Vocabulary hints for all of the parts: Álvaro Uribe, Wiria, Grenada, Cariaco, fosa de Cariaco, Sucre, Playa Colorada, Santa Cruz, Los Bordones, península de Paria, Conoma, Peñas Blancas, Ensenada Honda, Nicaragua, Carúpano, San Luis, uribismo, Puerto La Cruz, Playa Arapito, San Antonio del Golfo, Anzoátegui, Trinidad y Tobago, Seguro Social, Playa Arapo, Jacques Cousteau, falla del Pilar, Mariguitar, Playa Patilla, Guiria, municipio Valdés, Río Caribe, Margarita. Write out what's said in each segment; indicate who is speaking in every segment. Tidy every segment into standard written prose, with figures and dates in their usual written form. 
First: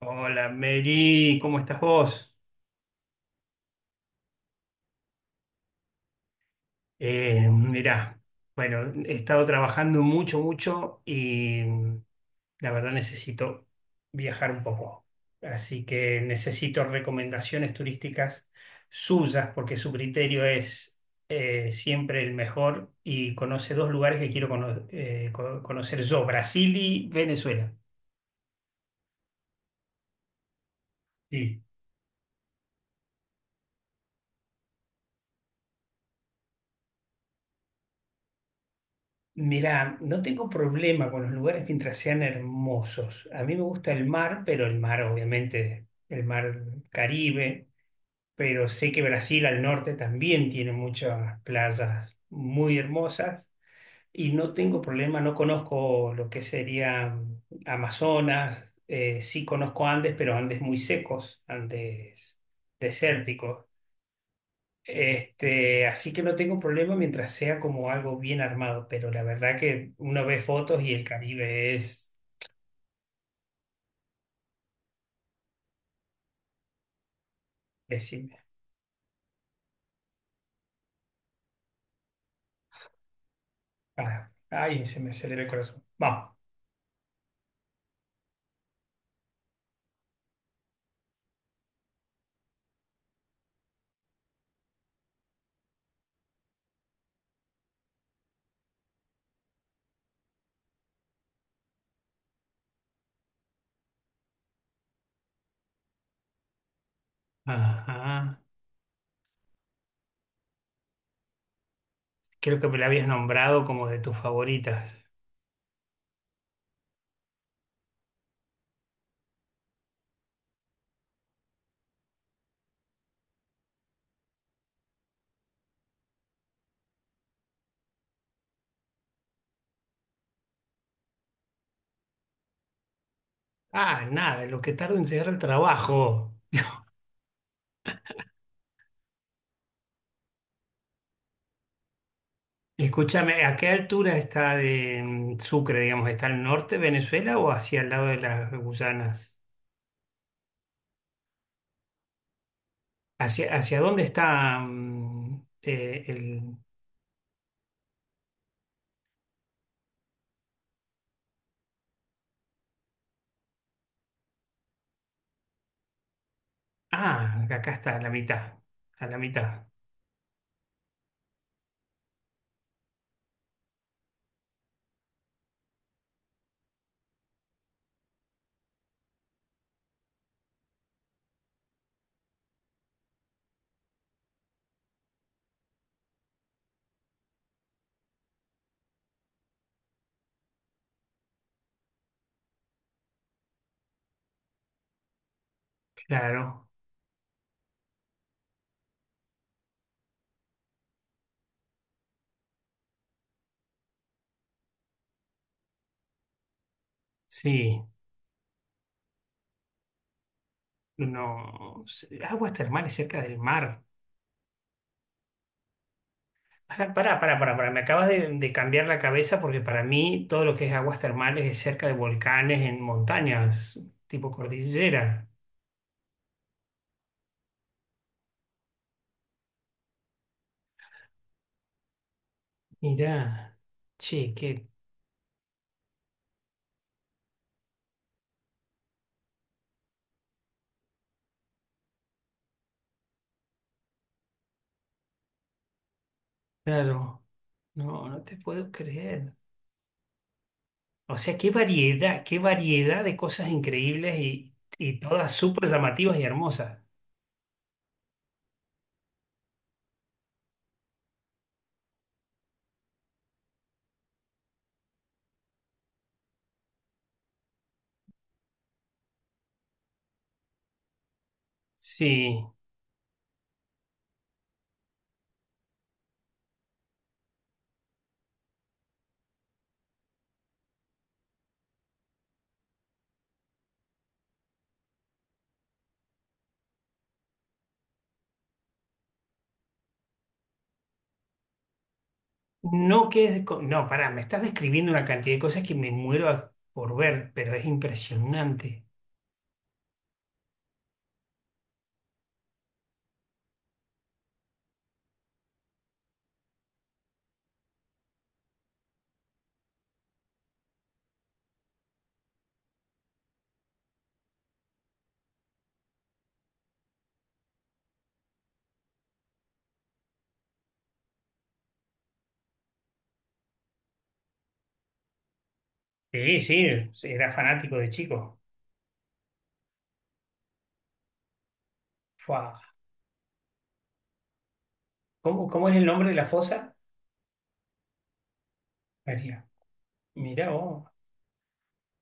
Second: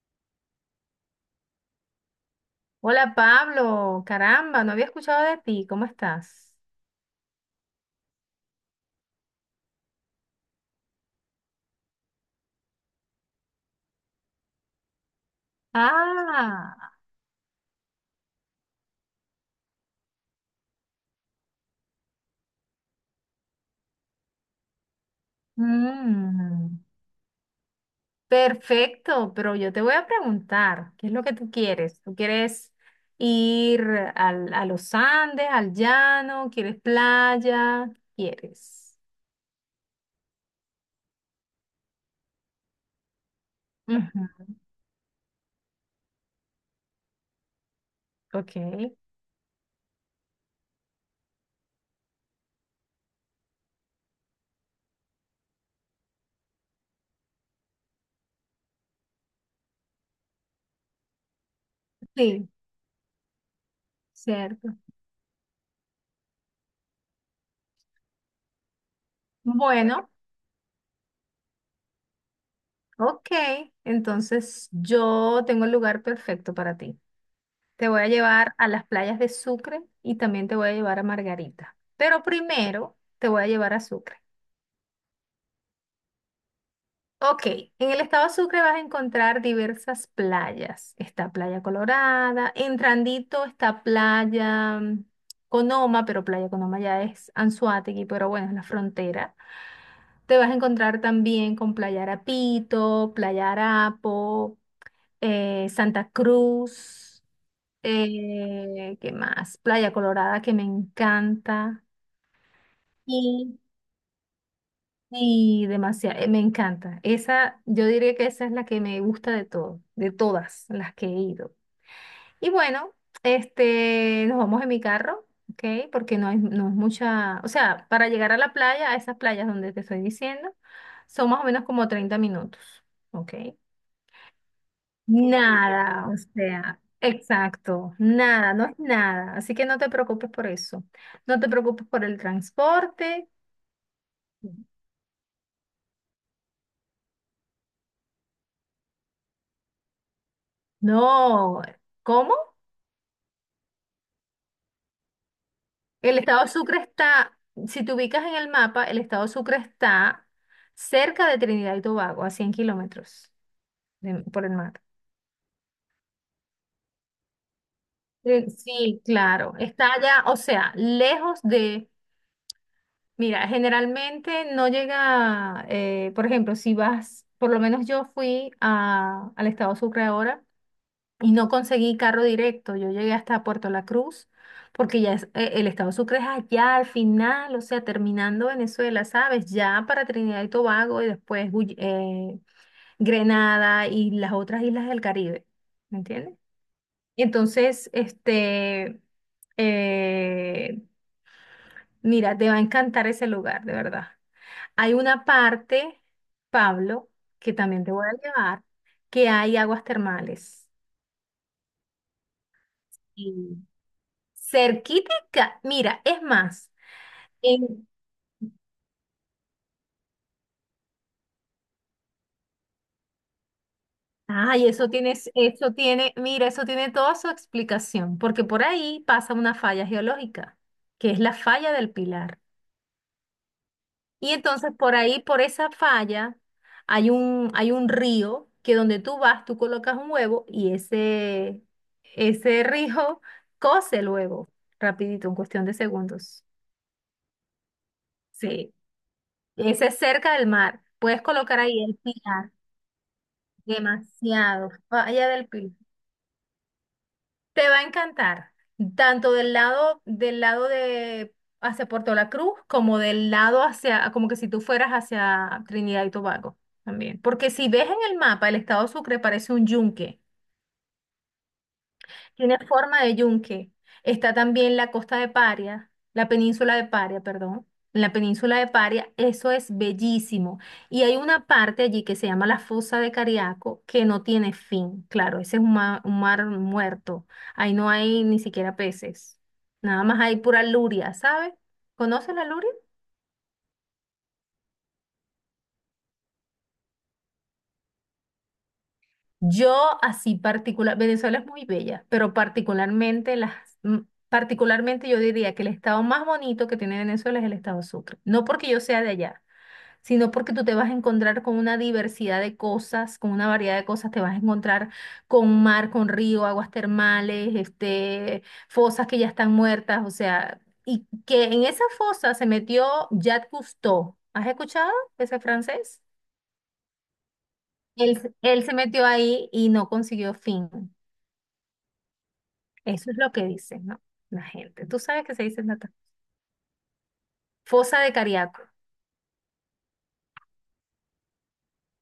Speaker 1: Hola, Mary, ¿cómo estás vos?
Speaker 2: Hola, Pablo, caramba, no había escuchado de ti, ¿cómo estás?
Speaker 1: Mirá, bueno, he estado trabajando mucho, mucho y. La verdad necesito viajar un poco. Así que
Speaker 2: Ah,
Speaker 1: necesito recomendaciones turísticas suyas porque su criterio es, siempre el mejor, y conoce dos lugares que quiero conocer yo, Brasil
Speaker 2: mm,
Speaker 1: y Venezuela.
Speaker 2: perfecto, pero yo te voy a preguntar, ¿qué es lo que tú
Speaker 1: Sí.
Speaker 2: quieres? ¿Tú quieres ir a los Andes, al llano? ¿Quieres playa? ¿Quieres?
Speaker 1: Mirá, no tengo problema con los lugares mientras sean hermosos. A mí me gusta el mar,
Speaker 2: Ujú,
Speaker 1: pero el mar, obviamente, el mar Caribe,
Speaker 2: ok,
Speaker 1: pero sé que Brasil al norte también tiene muchas playas muy hermosas, y no tengo problema, no conozco lo que sería Amazonas. Sí conozco Andes, pero Andes muy secos, Andes
Speaker 2: sí,
Speaker 1: desérticos.
Speaker 2: cierto.
Speaker 1: Este, así que no tengo problema mientras sea como algo bien armado, pero la verdad que
Speaker 2: Bueno,
Speaker 1: uno ve fotos y el Caribe es,
Speaker 2: ok, entonces yo tengo el lugar perfecto para ti. Te voy a
Speaker 1: decime,
Speaker 2: llevar a las playas de Sucre y también te voy a llevar a Margarita. Pero primero te voy a llevar a Sucre.
Speaker 1: para, ay, se me acelera el corazón. Vamos.
Speaker 2: Ok, en el estado de Sucre vas a encontrar diversas playas. Está Playa Colorada, entrandito está Playa Conoma, pero Playa Conoma ya es Anzoátegui, pero bueno, es la frontera. Te vas a encontrar también con Playa Arapito, Playa Arapo, Santa Cruz.
Speaker 1: Ajá.
Speaker 2: ¿Qué más? Playa Colorada, que me encanta.
Speaker 1: Creo que me la habías
Speaker 2: Sí.
Speaker 1: nombrado como de tus favoritas.
Speaker 2: Y demasiado, me encanta. Esa, yo diría que esa es la que me gusta de todo, de todas las que he ido. Y bueno, nos vamos en mi carro, ¿ok? Porque no hay, no es mucha, o sea, para llegar a la playa, a esas playas donde te estoy diciendo, son más o menos como 30 minutos, ¿ok?
Speaker 1: Ah, nada, lo que tardo en llegar al
Speaker 2: Nada, o
Speaker 1: trabajo.
Speaker 2: sea, exacto, nada, no es nada. Así que no te preocupes por eso. No te preocupes por el transporte.
Speaker 1: Escúchame, ¿a qué altura está de Sucre, digamos? ¿Está al norte de Venezuela o hacia el lado de las Guyanas?
Speaker 2: No, ¿cómo?
Speaker 1: ¿Hacia, hacia dónde está mm,
Speaker 2: El
Speaker 1: eh,
Speaker 2: estado Sucre está, si te ubicas en el mapa, el estado Sucre está cerca de Trinidad y Tobago, a 100 kilómetros por el mar.
Speaker 1: Ah, acá está, a la
Speaker 2: Eh,
Speaker 1: mitad.
Speaker 2: Sí,
Speaker 1: A la
Speaker 2: claro,
Speaker 1: mitad,
Speaker 2: está allá, o sea, lejos de. Mira, generalmente no llega, por ejemplo, si vas, por lo menos yo fui al estado Sucre ahora y no conseguí carro directo, yo llegué hasta Puerto La Cruz, porque ya el estado Sucre es allá al final, o sea, terminando Venezuela, ¿sabes? Ya para Trinidad y Tobago y después Grenada y las otras islas del Caribe, ¿me entiendes?
Speaker 1: claro.
Speaker 2: Entonces, eh, mira, te va a encantar ese lugar, de verdad. Hay una parte, Pablo, que
Speaker 1: Sí,
Speaker 2: también te voy a llevar, que hay aguas termales.
Speaker 1: no. Sí, aguas termales cerca del
Speaker 2: Y
Speaker 1: mar.
Speaker 2: Cerquítica, mira, es más,
Speaker 1: Pará, pará, pará, pará, pará, me
Speaker 2: en-
Speaker 1: acabas de cambiar la cabeza porque para mí todo lo que es aguas termales es cerca de volcanes, en montañas, tipo
Speaker 2: ay,
Speaker 1: cordillera.
Speaker 2: eso tiene, mira, eso tiene toda su explicación, porque por ahí pasa una falla geológica, que es la falla del Pilar.
Speaker 1: Mirá,
Speaker 2: Y
Speaker 1: che, qué
Speaker 2: entonces por ahí, por esa falla, hay un río que donde tú vas, tú colocas un huevo y ese rijo cose el huevo rapidito, en cuestión de segundos.
Speaker 1: claro. No, no te puedo
Speaker 2: Sí,
Speaker 1: creer.
Speaker 2: ese es cerca del mar.
Speaker 1: O
Speaker 2: Puedes
Speaker 1: sea,
Speaker 2: colocar ahí el
Speaker 1: qué
Speaker 2: pilar,
Speaker 1: variedad de cosas increíbles,
Speaker 2: demasiado,
Speaker 1: y
Speaker 2: falla
Speaker 1: todas
Speaker 2: del
Speaker 1: súper
Speaker 2: pilar.
Speaker 1: llamativas y hermosas.
Speaker 2: Te va a encantar, tanto del lado de hacia Puerto La Cruz como del lado hacia, como que si tú fueras hacia Trinidad y Tobago también. Porque si ves en el mapa, el estado Sucre parece un yunque.
Speaker 1: Sí.
Speaker 2: Tiene forma de yunque. Está también la costa de Paria, la península de Paria, perdón. En la península de Paria, eso es bellísimo. Y hay una parte allí que se llama la fosa de Cariaco, que no tiene fin. Claro, ese es un mar, muerto. Ahí no hay ni siquiera peces. Nada más hay pura luria, ¿sabes? ¿Conoces la luria?
Speaker 1: No, que es, no, pará, me estás describiendo una cantidad de cosas que me muero por ver, pero es impresionante.
Speaker 2: Yo así particular, Venezuela es muy bella, pero particularmente mm, particularmente yo diría que el estado más bonito que tiene Venezuela es el estado Sucre. No porque yo sea de allá, sino porque tú te vas a encontrar con una diversidad de cosas, con una variedad de cosas, te vas a encontrar con mar, con río, aguas termales, fosas que ya están muertas, o sea, y que en esa fosa se metió Jacques Cousteau. ¿Has escuchado ese francés?
Speaker 1: Sí, sí, sí, era fanático de
Speaker 2: Él,
Speaker 1: chico.
Speaker 2: él se metió ahí y no consiguió fin.
Speaker 1: Fua.
Speaker 2: Eso es lo que dicen, ¿no? La gente. Tú sabes que se
Speaker 1: ¿Cómo,
Speaker 2: dice,
Speaker 1: cómo es el
Speaker 2: Nata.
Speaker 1: nombre de la fosa?
Speaker 2: Fosa de Cariaco.
Speaker 1: María. Mirá vos.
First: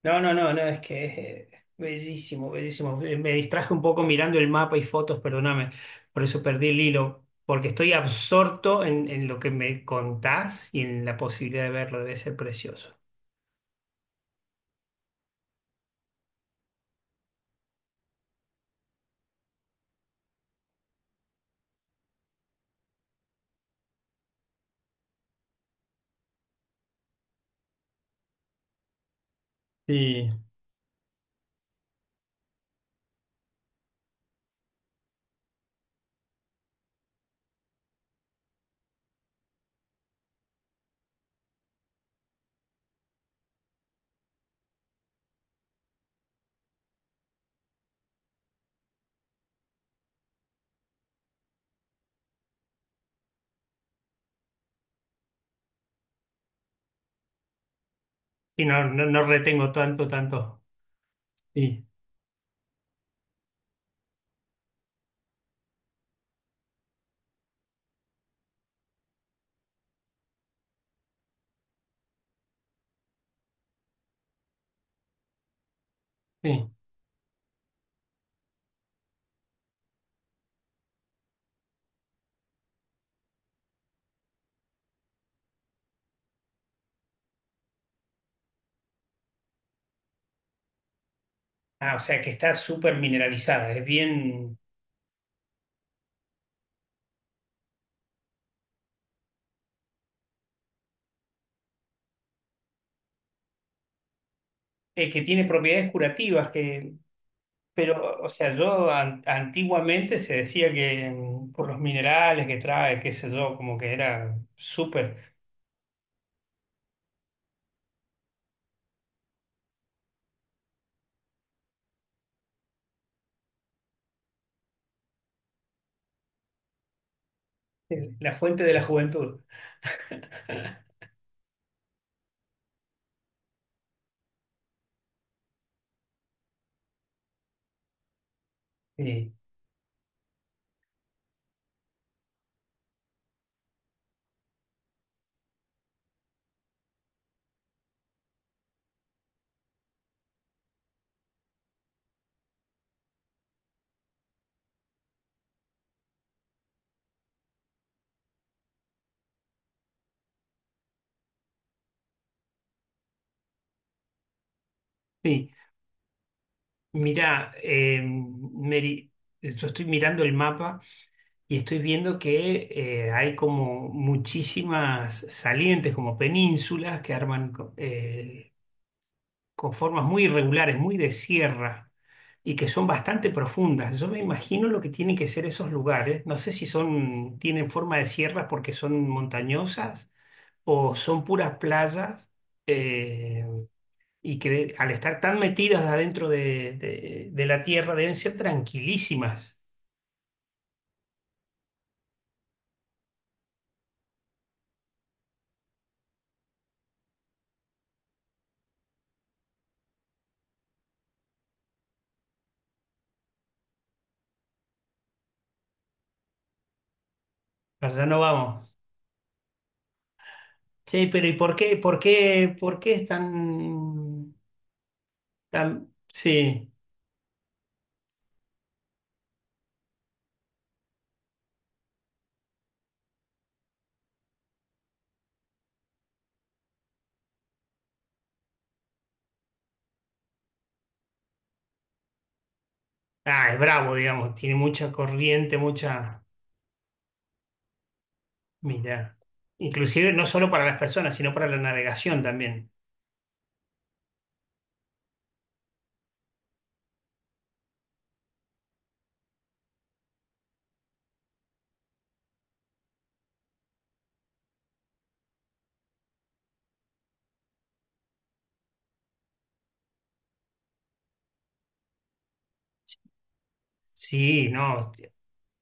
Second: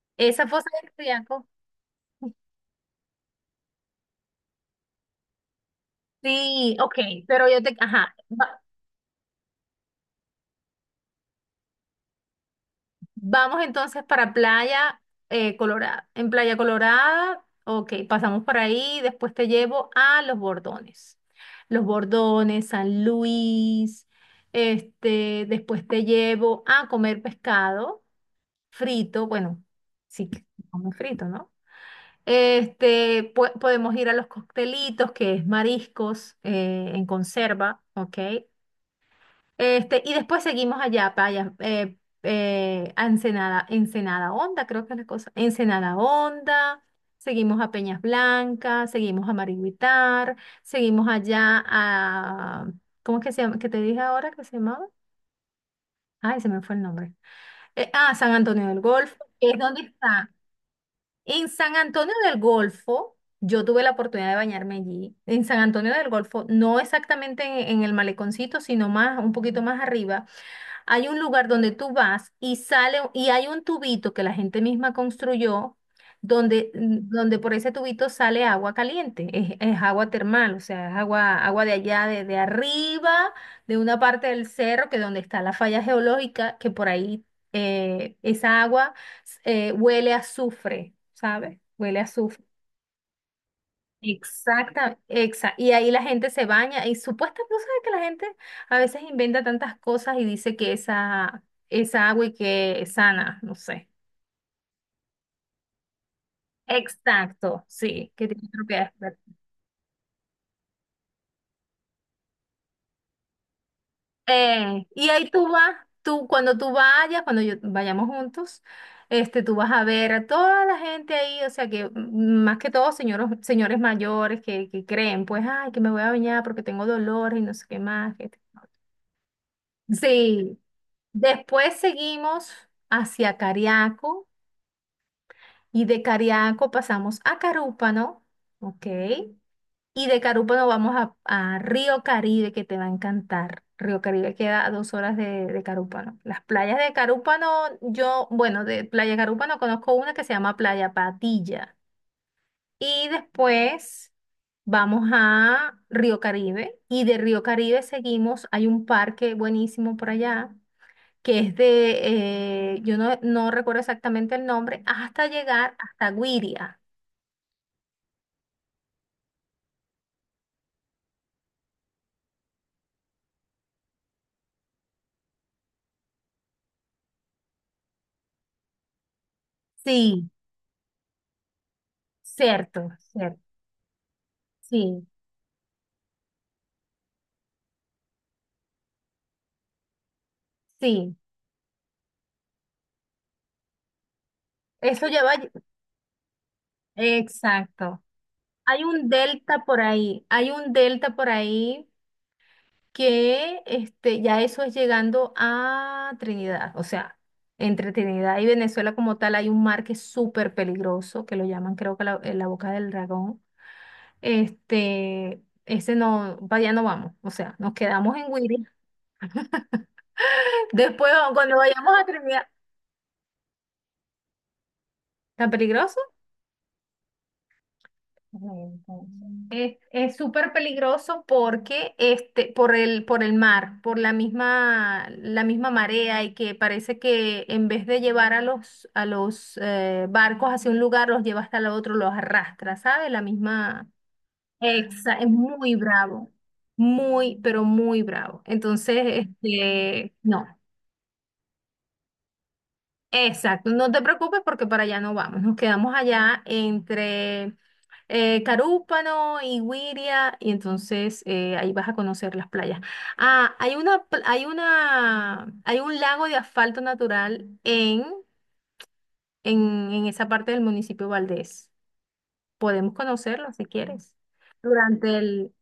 Speaker 1: No, no,
Speaker 2: Esa
Speaker 1: no, no,
Speaker 2: fosa
Speaker 1: es
Speaker 2: de
Speaker 1: que es,
Speaker 2: Cariaco.
Speaker 1: bellísimo, bellísimo. Me distraje un poco mirando el mapa y fotos, perdóname, por eso perdí
Speaker 2: Sí,
Speaker 1: el
Speaker 2: ok,
Speaker 1: hilo,
Speaker 2: pero yo
Speaker 1: porque
Speaker 2: te.
Speaker 1: estoy
Speaker 2: Ajá. va-
Speaker 1: absorto en lo que me contás y en la posibilidad de verlo, debe ser precioso.
Speaker 2: vamos entonces para Playa Colorada. En Playa Colorada, ok, pasamos por ahí, después te llevo a Los Bordones. Los Bordones, San Luis, después te llevo a comer pescado frito, bueno, sí,
Speaker 1: Sí.
Speaker 2: que come frito, ¿no? Podemos ir a los coctelitos, que es mariscos en conserva, ¿ok? Y después seguimos allá, para allá, a Ensenada, Ensenada Honda, creo que es la cosa. Ensenada Honda, seguimos a Peñas Blancas, seguimos a Mariguitar, seguimos allá a. ¿Cómo es que se llama? ¿Qué te dije ahora que se llamaba? Ay, se me fue el nombre. Ah, San
Speaker 1: Y
Speaker 2: Antonio del
Speaker 1: no, no,
Speaker 2: Golfo,
Speaker 1: no
Speaker 2: que es
Speaker 1: retengo
Speaker 2: donde
Speaker 1: tanto,
Speaker 2: está.
Speaker 1: tanto.
Speaker 2: En San
Speaker 1: Sí.
Speaker 2: Antonio del Golfo, yo tuve la oportunidad de bañarme allí. En San Antonio del Golfo, no exactamente en el maleconcito, sino más, un poquito más arriba. Hay un lugar donde tú vas y sale y hay un tubito que la gente misma construyó donde,
Speaker 1: Sí.
Speaker 2: mm, donde por ese tubito sale agua caliente, es agua termal, o sea, es agua de allá, de arriba, de una parte del cerro, que donde está la falla geológica, que por ahí esa agua huele a azufre, ¿sabes?
Speaker 1: Ah, o
Speaker 2: Huele a
Speaker 1: sea que
Speaker 2: azufre.
Speaker 1: está súper mineralizada, es bien,
Speaker 2: Exacta, y ahí la gente se baña y supuestamente, ¿no sabes que la gente a veces inventa tantas cosas y dice que esa agua y que es sana? No sé.
Speaker 1: que tiene propiedades curativas, que,
Speaker 2: Exacto, sí,
Speaker 1: pero, o
Speaker 2: que tiene
Speaker 1: sea, yo
Speaker 2: propiedades curativas.
Speaker 1: antiguamente se decía que, por los minerales que trae, qué sé yo, como que era
Speaker 2: Y ahí
Speaker 1: súper,
Speaker 2: tú vas, tú cuando tú vayas, cuando vayamos juntos, tú vas a ver a toda la gente ahí, o sea que más que todo señores, señores mayores que creen, pues, ay, que me voy a bañar porque tengo dolores y no sé qué más.
Speaker 1: la fuente de la juventud.
Speaker 2: Sí. Después seguimos hacia Cariaco y de Cariaco pasamos a Carúpano, ¿ok?
Speaker 1: Sí,
Speaker 2: Y de Carúpano vamos a Río Caribe, que te va a encantar. Río Caribe queda a 2 horas de Carúpano. Las playas de Carúpano, yo, bueno, de Playa Carúpano conozco una que se llama Playa Patilla. Y después vamos a Río Caribe y de Río Caribe seguimos, hay un parque buenísimo por allá que es de, yo no recuerdo exactamente el nombre, hasta
Speaker 1: sí.
Speaker 2: llegar hasta Guiria.
Speaker 1: Mirá, Mary, yo estoy mirando el mapa y estoy viendo que, hay como muchísimas salientes, como penínsulas que arman con formas muy
Speaker 2: Sí,
Speaker 1: irregulares, muy de sierra, y que son
Speaker 2: cierto,
Speaker 1: bastante
Speaker 2: cierto.
Speaker 1: profundas. Yo me imagino lo que
Speaker 2: Sí,
Speaker 1: tienen que ser esos lugares. No sé si son, tienen forma de sierra porque son montañosas o
Speaker 2: sí.
Speaker 1: son puras playas. eh, y que al
Speaker 2: Eso
Speaker 1: estar
Speaker 2: lleva,
Speaker 1: tan metidas adentro de la tierra
Speaker 2: exacto.
Speaker 1: deben ser tranquilísimas.
Speaker 2: Hay un delta por ahí que ya eso es llegando a Trinidad, o sea, entre Trinidad y Venezuela como tal hay un mar que es súper peligroso, que lo llaman creo que la boca del dragón. Ese no, para allá no vamos. O sea, nos
Speaker 1: Para allá
Speaker 2: quedamos
Speaker 1: no
Speaker 2: en Guiri.
Speaker 1: vamos. Sí,
Speaker 2: Después,
Speaker 1: pero ¿y por
Speaker 2: cuando
Speaker 1: qué,
Speaker 2: vayamos
Speaker 1: por
Speaker 2: a terminar,
Speaker 1: qué, por qué es tan,
Speaker 2: ¿tan
Speaker 1: tan,
Speaker 2: peligroso?
Speaker 1: sí,
Speaker 2: Es súper peligroso porque por por el mar, por la misma marea y que parece que en vez de llevar a los barcos hacia un lugar, los lleva hasta el otro, los arrastra, ¿sabes? La
Speaker 1: ah, es
Speaker 2: misma.
Speaker 1: bravo, digamos, tiene mucha
Speaker 2: Es
Speaker 1: corriente,
Speaker 2: muy
Speaker 1: mucha...
Speaker 2: bravo, muy, pero muy bravo.
Speaker 1: Mira,
Speaker 2: Entonces,
Speaker 1: inclusive no
Speaker 2: no.
Speaker 1: solo para las personas, sino para la navegación también.
Speaker 2: Exacto, no te preocupes porque para allá no vamos, nos quedamos allá entre Carúpano y Güiria y entonces ahí vas a conocer las playas. Ah, hay una, pl- hay una, hay un lago de asfalto natural en esa parte del municipio Valdés. Podemos conocerlo si quieres.
Speaker 1: Sí, no, hostia,
Speaker 2: Durante el.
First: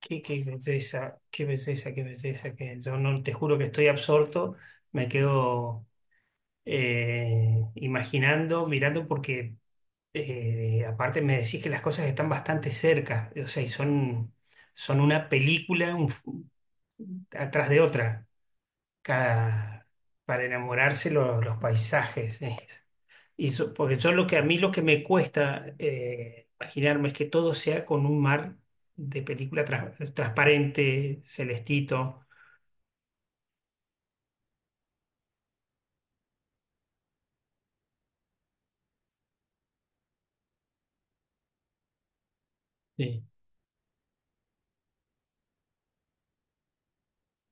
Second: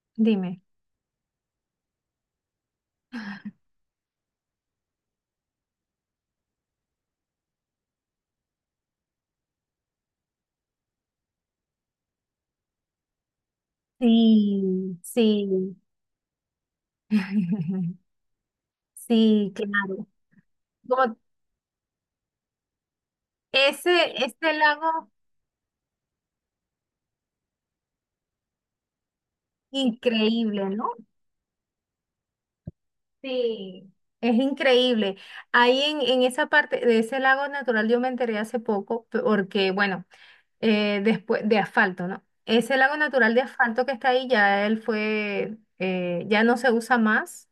Speaker 1: qué, qué
Speaker 2: Dime.
Speaker 1: belleza, qué belleza, qué belleza, que yo no te juro que estoy absorto, me quedo imaginando, mirando, porque, aparte me decís que las cosas están bastante cerca, o sea, y son,
Speaker 2: Sí,
Speaker 1: son una
Speaker 2: sí.
Speaker 1: película un atrás de otra,
Speaker 2: Sí,
Speaker 1: cada,
Speaker 2: claro.
Speaker 1: para enamorarse
Speaker 2: Como
Speaker 1: los paisajes. Y porque yo
Speaker 2: ese,
Speaker 1: lo que a
Speaker 2: este
Speaker 1: mí lo que me
Speaker 2: lago
Speaker 1: cuesta imaginarme es que todo sea con un mar de película
Speaker 2: increíble, ¿no?
Speaker 1: transparente, celestito.
Speaker 2: Sí, es increíble. Ahí en esa parte de ese lago natural yo me enteré hace poco, porque bueno, después de asfalto, ¿no? Ese lago
Speaker 1: Sí,
Speaker 2: natural de asfalto que está ahí ya no se usa más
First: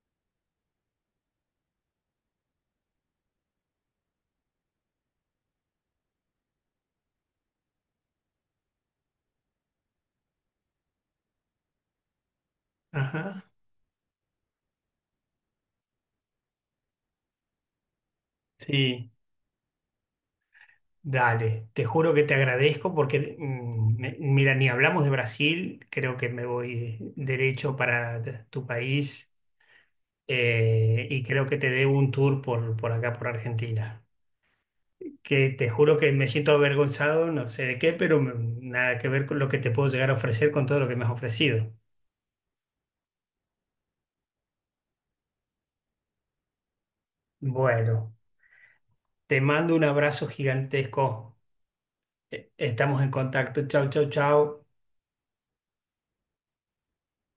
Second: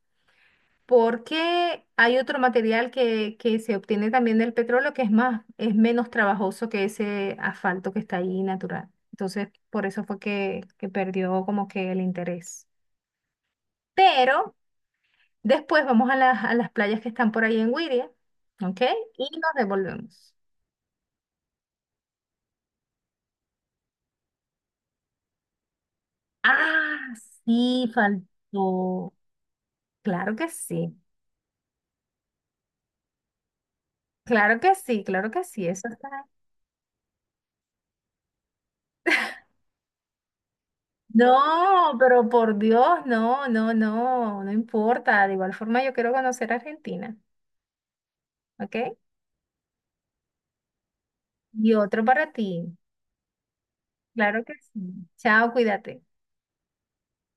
Speaker 2: porque hay otro material que se obtiene también del petróleo que es más, es menos trabajoso que ese asfalto que está ahí natural. Entonces, por eso fue que perdió como que el interés.
Speaker 1: ajá,
Speaker 2: Pero después vamos a las, playas que están por ahí en Wiria, ¿ok?
Speaker 1: sí.
Speaker 2: Y nos devolvemos.
Speaker 1: Dale, te juro que te agradezco porque, mira, ni hablamos de Brasil, creo que me voy
Speaker 2: Ah,
Speaker 1: derecho
Speaker 2: sí,
Speaker 1: para tu
Speaker 2: faltó.
Speaker 1: país.
Speaker 2: Claro que sí,
Speaker 1: Y creo que te debo un tour por acá, por Argentina.
Speaker 2: claro que sí, claro que
Speaker 1: Que
Speaker 2: sí,
Speaker 1: te
Speaker 2: eso
Speaker 1: juro
Speaker 2: está
Speaker 1: que me
Speaker 2: ahí.
Speaker 1: siento avergonzado, no sé de qué, nada que ver con lo que te puedo llegar a ofrecer con todo lo que me has ofrecido.
Speaker 2: No, pero por Dios, no, no, no, no importa. De igual forma, yo quiero conocer Argentina,
Speaker 1: Bueno,
Speaker 2: ¿ok?
Speaker 1: te mando un abrazo gigantesco.
Speaker 2: Y otro para ti,
Speaker 1: Estamos en contacto. Chau, chau,
Speaker 2: claro que
Speaker 1: chau.
Speaker 2: sí. Chao, cuídate.